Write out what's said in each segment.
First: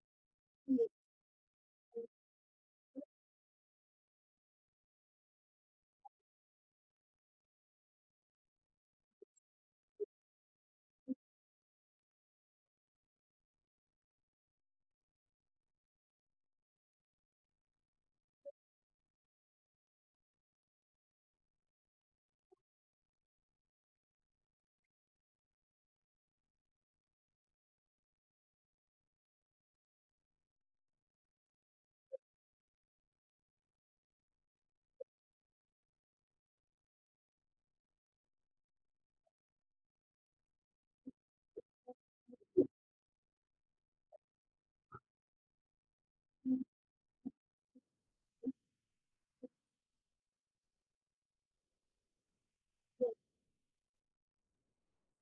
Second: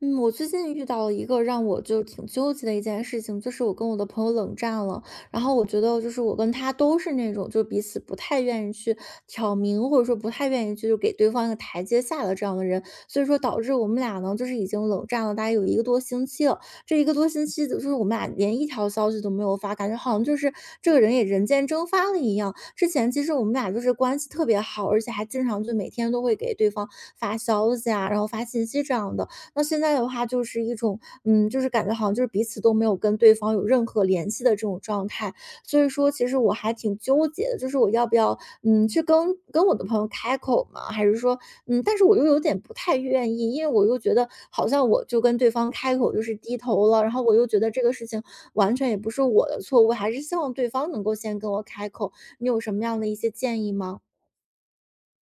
嗯，我最近遇 到了一个让我就挺纠结的一件事情，就是我跟我的朋友冷战了。然后我觉得，就是我跟他都是那种，就彼此不太愿意去挑明，或者说不太愿意去就给对方一个台阶下的这样的人。所以说，导致我们俩呢，就是已经冷战了大概有一个多星期了。这一个多星期的，就是我们俩连一条消息都没有发，感觉好像就是这个人也人间蒸发了一样。之前其实我们俩就是关系特别好，而且还经常就每天都会给对方发消息啊，然后发信息这样的。那现在的话就是一种，就是感觉好像就是彼此都没有跟对方有任何联系的这种状态。所以说，其实我还挺纠结的，就是我要不要，去跟我的朋友开口嘛，还是说，但是我又有点不太愿意，因为我又觉得好像我就跟对方开口就是低头了，然后我又觉得这个事情完全也不是我的错，我还是希望对方能够先跟我开口。你有什么样的一些建议吗？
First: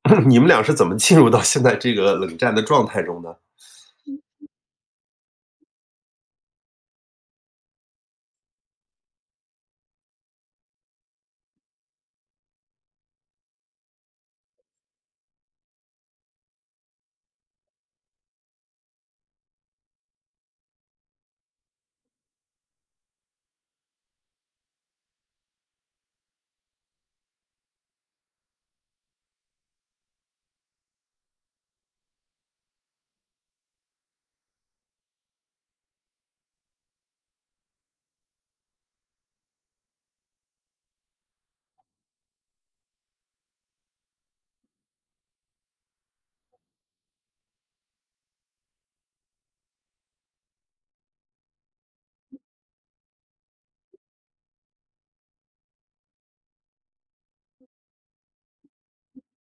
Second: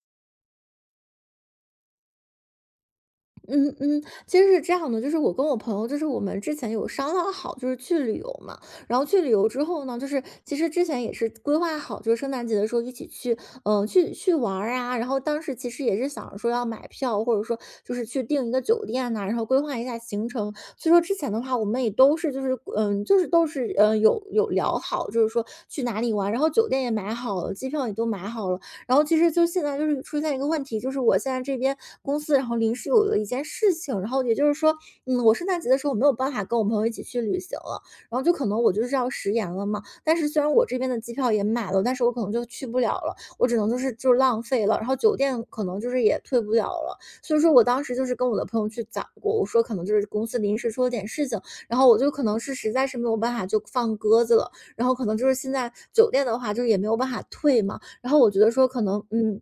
你们俩是怎么进入到现在这个冷战的状态中的？嗯嗯，其实是这样的，就是我跟我朋友，就是我们之前有商量好，就是去旅游嘛。然后去旅游之后呢，就是其实之前也是规划好，就是圣诞节的时候一起去，去玩儿啊。然后当时其实也是想着说要买票，或者说就是去订一个酒店呐、然后规划一下行程。所以说之前的话，我们也都是就是就是都是有聊好，就是说去哪里玩，然后酒店也买好了，机票也都买好了。然后其实就现在就是出现一个问题，就是我现在这边公司，然后临时有了一件事情，然后也就是说，我圣诞节的时候没有办法跟我朋友一起去旅行了，然后就可能我就是要食言了嘛。但是虽然我这边的机票也买了，但是我可能就去不了了，我只能就是浪费了，然后酒店可能就是也退不了了。所以说我当时就是跟我的朋友去讲过，我说可能就是公司临时出了点事情，然后我就可能是实在是没有办法就放鸽子了，然后可能就是现在酒店的话，就是也没有办法退嘛。然后我觉得说可能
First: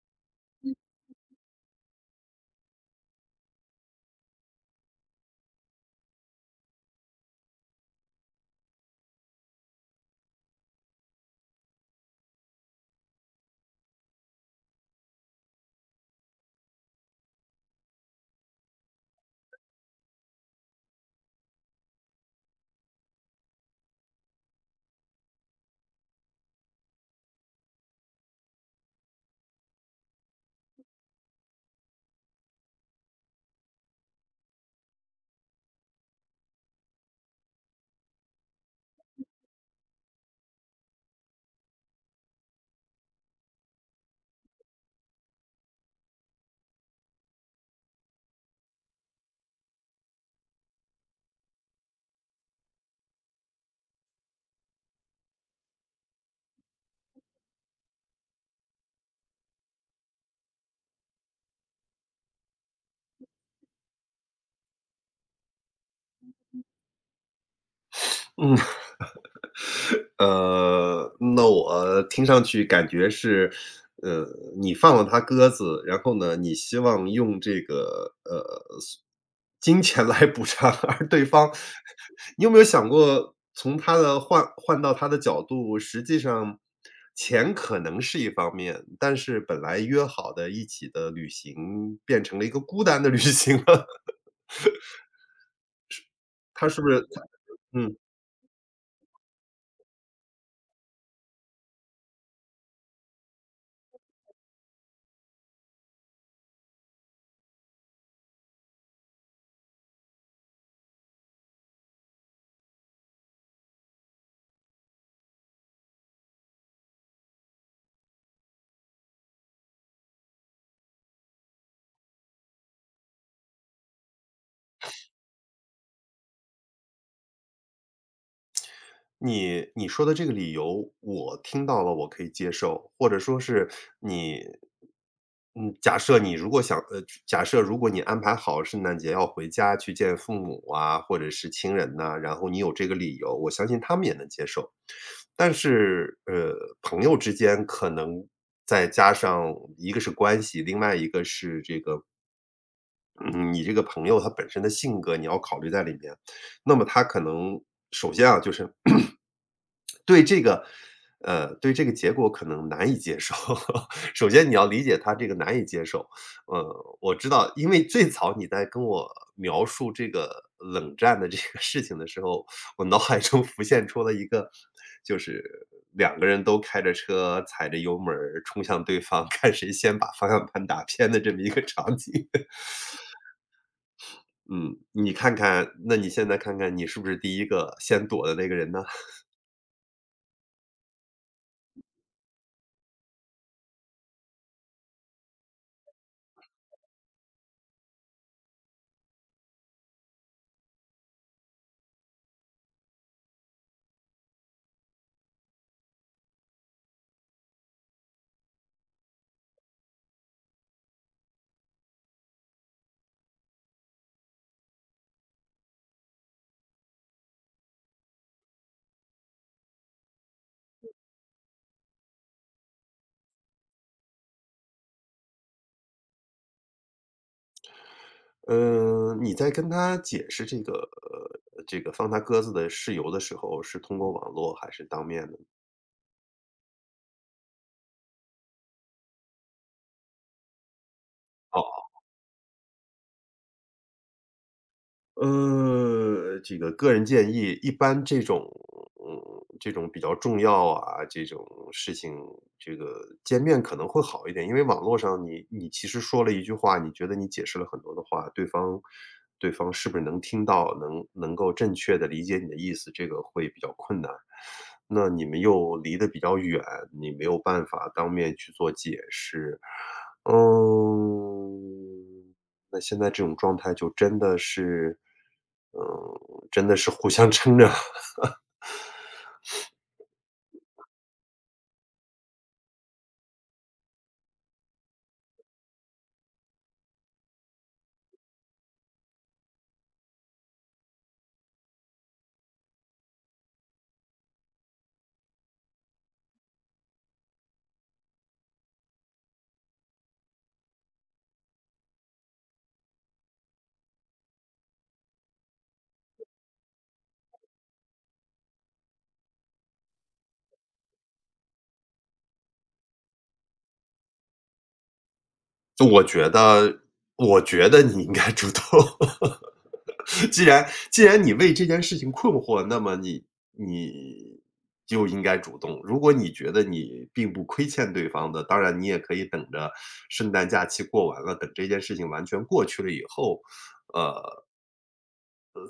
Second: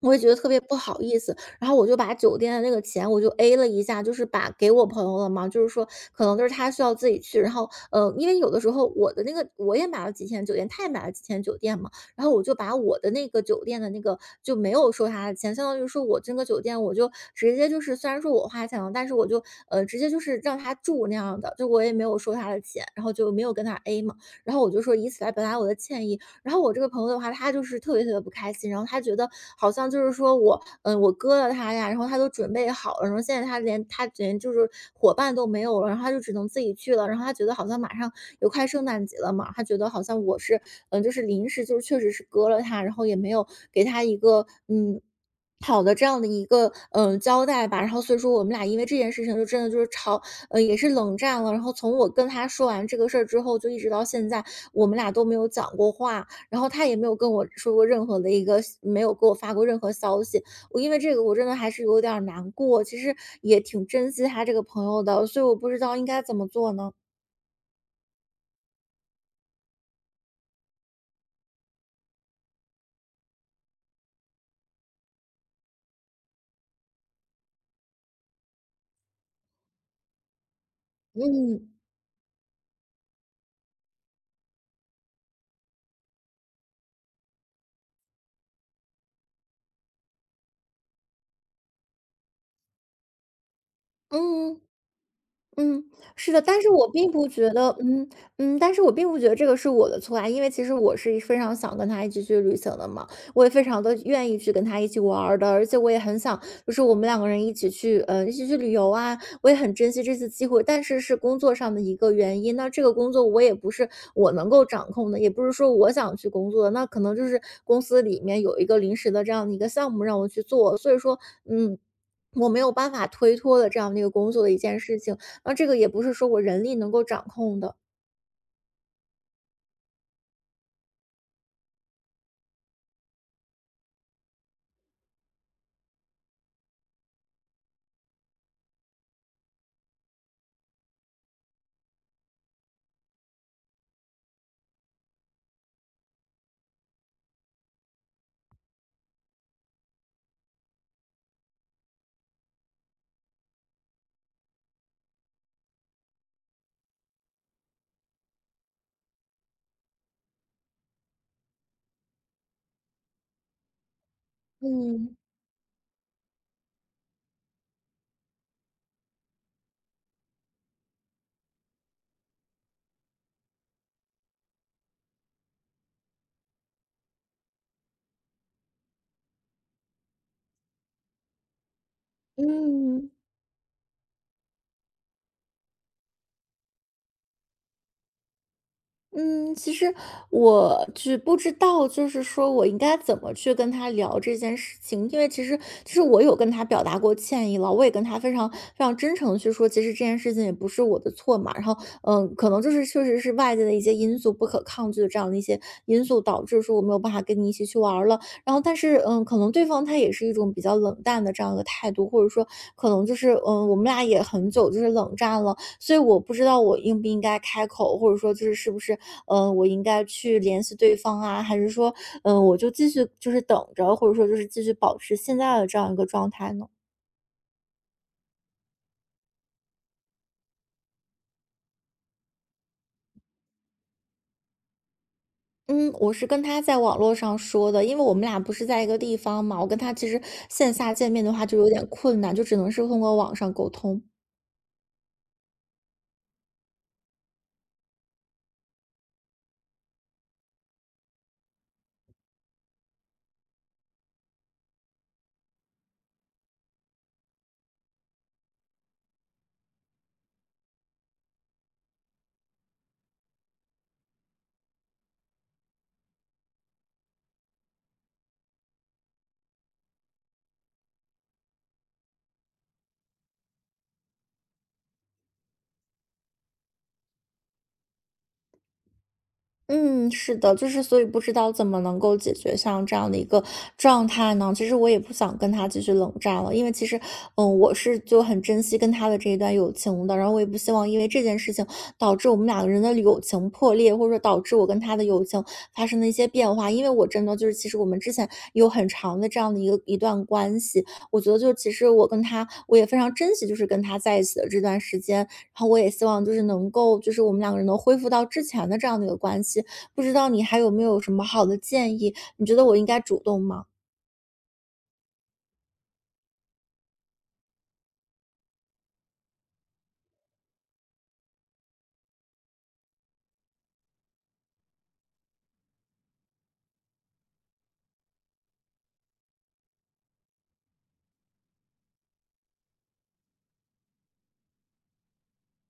我也觉得特别不好意思，然后我就把酒店的那个钱我就 A 了一下，就是把给我朋友了嘛，就是说可能就是他需要自己去，然后因为有的时候我的那个我也买了几天酒店，他也买了几天酒店嘛，然后我就把我的那个酒店的那个就没有收他的钱，相当于说我这个酒店我就直接就是虽然说我花钱了，但是我就直接就是让他住那样的，就我也没有收他的钱，然后就没有跟他 A 嘛，然后我就说以此来表达我的歉意，然后我这个朋友的话，他就是特别特别不开心，然后他觉得好像就是说我，我割了他呀，然后他都准备好了，然后现在他连就是伙伴都没有了，然后他就只能自己去了，然后他觉得好像马上有快圣诞节了嘛，他觉得好像我是，就是临时就是确实是割了他，然后也没有给他一个，好的，这样的一个交代吧，然后所以说我们俩因为这件事情就真的就是吵，也是冷战了。然后从我跟他说完这个事儿之后，就一直到现在，我们俩都没有讲过话。然后他也没有跟我说过任何的一个没有给我发过任何消息。我因为这个我真的还是有点儿难过，其实也挺珍惜他这个朋友的，所以我不知道应该怎么做呢？嗯。那我听上去感觉是，呃，你放了他鸽子，然后呢，你希望用这个，金钱来补偿，而对方嗯你有没有想过从他的换换到他的角度，实际上钱可能是一方面，但是本来约好的一起的旅行变成了一个孤单的旅行了，嗯。嗯，是的，但他是是不我是并不觉得，嗯。嗯，但是我并不觉得这个是我的错啊，因为其实我是非常想跟他一起去旅行的嘛，我也非常的愿意去跟他一起玩儿的，而且我也很想，就是我们两个人一起去，一起去旅游啊，我也很珍惜这次机会，但是是工作上的一个原因，那这个工作我也不是我能够掌控的，也不是说我想去工作的，那可能就是公司里面有一个临时的这样的一个项目让我去做，所以说，嗯。我没有办法推脱的这样的一个工作的一件事情，那这个也不是说我人力能够掌控的。你说的这个理由我听到了，我可以接受，或者说是你，嗯，假设你如果想，假设如果你安排好圣诞节要回家去见父母啊，或者是亲人呐、然后你有这个理由，我相信他们也能接受。但是，朋友之间可能再加上一个是关系，另外一个是这个嗯，你这个朋友他本身的性格你要考虑在里面。那么他可能首先啊，就是 对这个对这个结果可能难以接受。首先你要理解他嗯。这个难以接受。我知道，因为最早你在跟我描述这个冷战的这个事情的时候，我脑海中浮现出了一个，就是两个人都开着车踩着油门儿冲向对方，看谁先把方向盘打偏的这么一个场景。嗯，嗯，嗯，你看看，那你现在看看你是不是第一个先躲的那个人呢？嗯，其实我只不知道，就是说我应该怎么去跟他聊这件事情，因为其实我有跟他表达过歉意了，我也跟他非常非常真诚的去说，其实这件事情也不是我的错嘛，然后可能就是确实是外界的一些因素不可抗拒的这样的一些因素导致说我没有办法跟你一起去玩儿了，然后但是可能对方他也是一种比较冷淡的这样一个态度，或者说可能就是我们俩也很久就是冷战了，所以我不知道我应不应该开口，或者说就是是不是，我应该去联系对方啊，还是说，我就继续就是等着，或者说就是继续保持现在的这样一个状态呢？嗯，你在跟他解释这个这个放他鸽子的事由的时候，是通过网络还是当面的嗯，我是跟他在网络上说的，因为我们俩不是在一个地方嘛，我跟他其实线下见面的话就有哦。点困难，就只能是通过网上沟通。这个个人建议，一般这种嗯，这种比较重要啊，这种事情，这个见面可能会好一点。因为网络上你其实说了一句话，你觉得你解释了很多的话，对方是不是能听到，能够正确的理解你的意思，这个会比较困难。那你们又离得比较远，你没有办法当面去做解释，嗯。那现在这种状态就真的是，嗯，真的是互相撑着。嗯，是的，就是所以不知道怎么能够解决像这样的一个状态呢？其实我也不想跟他继续冷战了，因为其实，我是就很珍惜跟他的这一段友情的，然后我也不希望因为这件事情导致我们两个人的友情破裂，或者说导致我跟他的友情发生了一些变化。因为我真的就是，其实我们之前有很长的这样的一段关系，我觉得就其实我跟他，我也非常珍惜，就是跟他在一起的这段时间，然后我也希望就是能够，就是我们两个人能恢复到之前的这样的一个关系。不知道你还有没有什么好的建议？你觉得我应该主动吗？就我觉得我觉得你应该主动。既然你为这件事情困惑，那么你就应该主动。如果你觉得你并不亏欠对方的，当然你也可以等着圣诞假期过完了，等这件事情完全过去了以后，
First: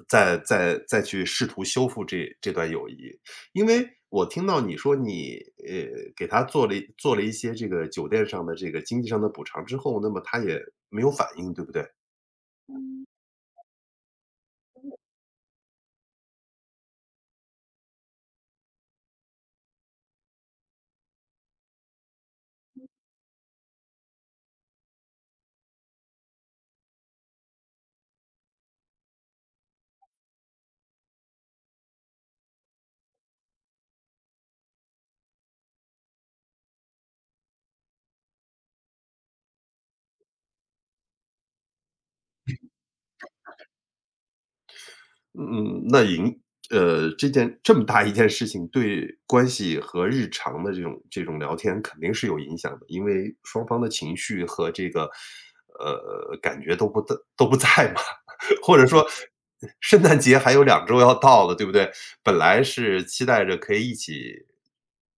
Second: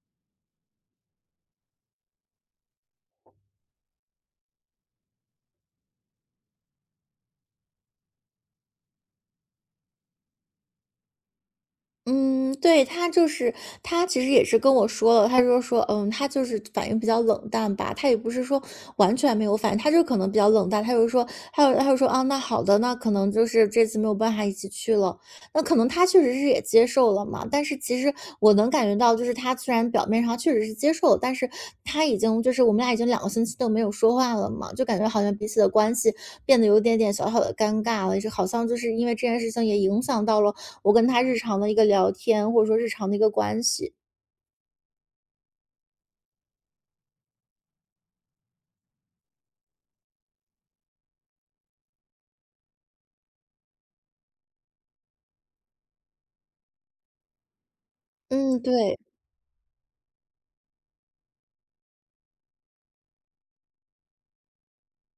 再去试图修复这段友谊。因为我听到你说你，给他做了一些这个酒店上的这个经济上的补偿之后，那么他也没有反应，对不对？嗯，对，他其实也是跟我说了，他就说，他就是反应比较冷淡吧，他也不是说完全没有反应，他就可能比较冷淡，他就说，他就说，啊，那好的，那可能就是这次没有办法一起去了，那可能他确实是也接受了嘛，但是其实我能感觉到，就是他虽然表面上确实是接受了，但是他已经就是我们俩已经两个星期都没有说话了嘛，就感觉好像彼此的关系变得有点点小小的尴尬了，就好像就是因为这件事情也影响到了。我跟他日常的一个聊天，或者说日常的一个关系。嗯，这件这么大一件事情，对关系和日常的这种这种聊天肯定是有影响的，因为双方的情绪和这个，感觉都不在嘛。嗯，或者对，说，圣诞节还有两周要到了，对不对？本来是期待着可以一起，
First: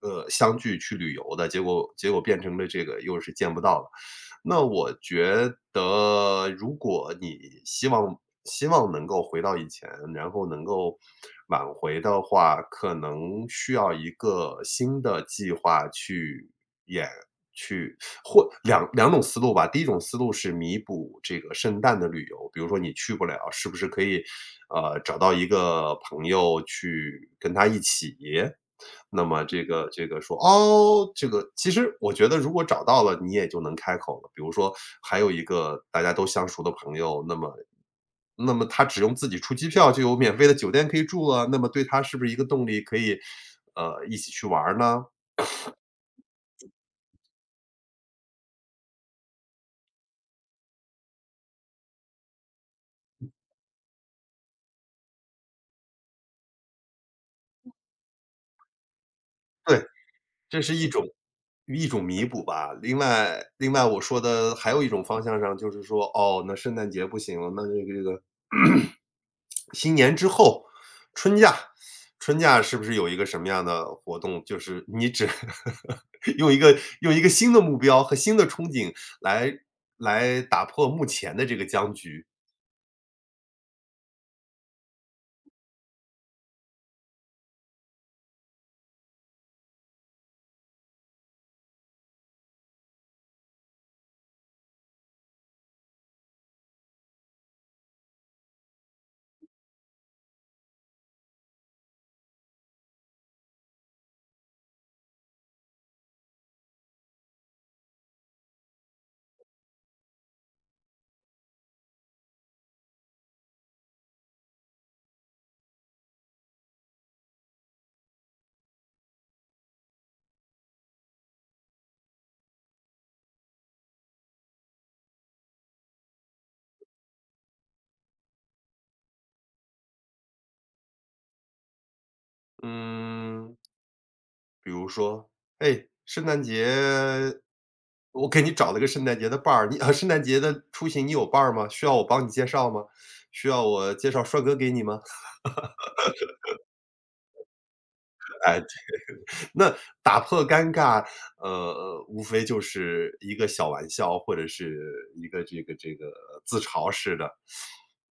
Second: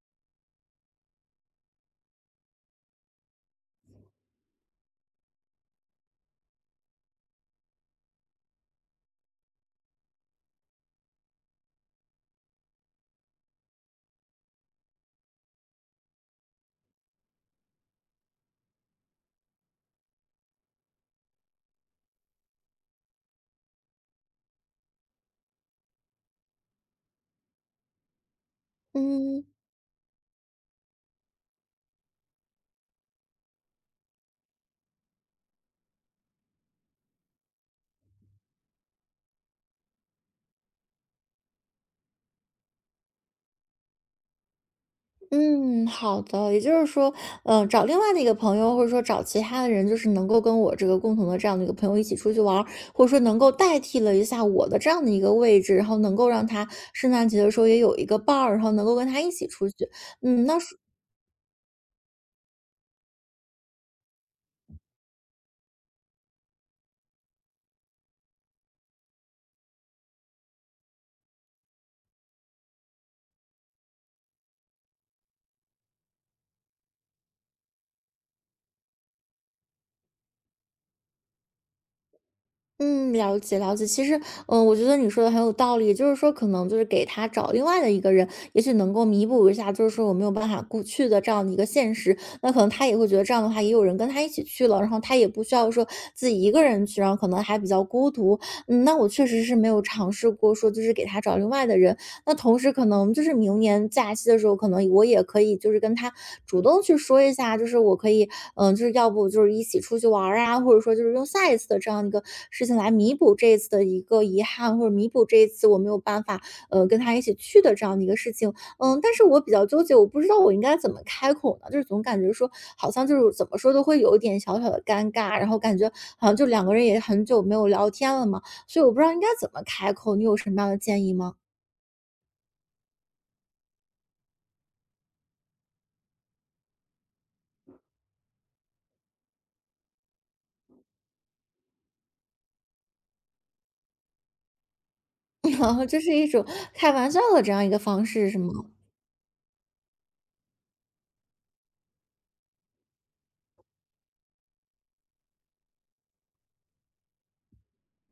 相聚去旅游的，结果变成了这个又是见不到了。那我觉得如果你希望能够回到以前，然后能够挽回的话，可能需要一个新的计划去演去或两种思路吧。第一种思路是弥补这个圣诞的旅游，比如说你去不了，是不是可以，找到一个朋友去跟他一起？那么嗯。这个说，哦，这个其实我觉得如果找到了，你也就能开口了。比如说还有一个大家都相熟的朋友，那么那么他只用自己出机票就有免费的酒店可以住了，那么对他是不是一个动力可以，一起去玩儿呢？嗯，好的。也就是说，找另外的一个朋友，或者说找其他的人，就是能够跟我这个共同的这样的一个朋友一起出去玩儿或者说能够代替了一下我的这样的一个位置，然后能够让他圣诞节的时候也有一个伴儿，然后能够跟他一起出去。对，嗯，那这是一种弥补吧。另外另外我说的还有一种方向上，就是说，哦，那圣诞节不行了，那这个新年之后，春假春假是不是有一个什么样的活动？就是你只 用一个新的目标和新的憧憬来打破目前的这个僵局。嗯，了解了解。其实，我觉得你说的很有道理，就是说，可能就是给他找另外的一个人，也许能够弥补一下，就是说我没有办法过去的这样的一个现实。那可能他也会觉得这样的话，也有人跟他一起去了，然后他也不需要说自己一个人去，然后可能还比较孤独。嗯，那我确实是没有尝试过说，就是给他找另外的人，那同时可能就是明年假期的时候，可能我也可以就是跟他主动去说一下，就是我可以，就是要不就是一起出去玩儿啊，或者说就是用下一次的这样一个事情来弥补这一次的一个遗憾，或者弥补这一次我没有办法，跟他一起去的这样的一个事情。嗯，但是我比较纠结，我不知道我应该怎么开口呢，就是总感觉说好像就是怎么说都会有一点小小的尴尬，然后感觉好像就两个人也很久没有聊天了嘛，所以我不知道应该怎么开口，你有什么样的建议吗？嗯，比如说，哎，圣诞节我给你找了个圣诞节的伴儿，你啊，圣诞节的出行你有伴儿吗？需要我帮你介绍吗？需要我介绍帅哥给你吗？然后，这是一种开玩笑的这样一个方式是吗？那打破尴尬，无非就是一个小玩笑，或者是一个这个自嘲式的。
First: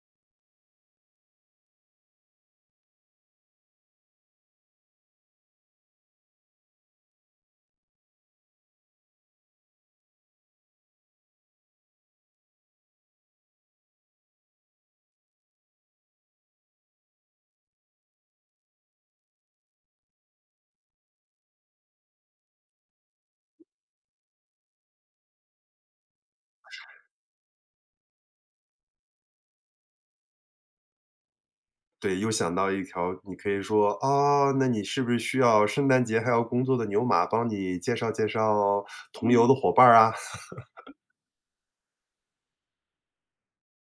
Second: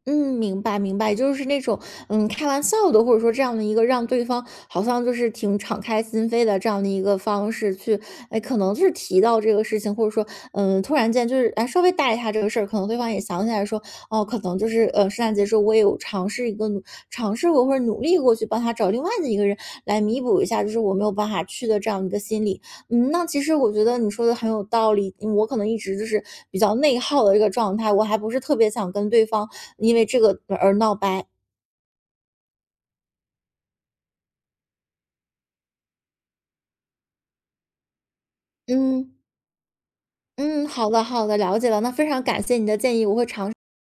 嗯，明白明白，就是那种开玩笑的，或者说这样的一个让对方好像就是挺敞开心扉的这样的一个方式去，哎，可能就是提到这个事情，或者说突然间就是哎稍微带一下这个事儿，可能对方也想起来说哦，可能就是圣诞节时候我也有尝试一个努尝试过或者努力过去帮他找另外的一个人来弥补一下，就是我没有办法去的这样一个心理，嗯，那其实我觉得你说的很有道理。嗯我可能一直就是比较内耗的这个状态，我还不是特别想跟对方因为这个而闹掰。对，又想到一条，你可以说啊，那你是不是需要圣诞节还要工作的牛马帮你介绍介绍嗯，同游的伙伴儿啊？嗯，好的好的，了解了，那非常感谢你的建议，我会尝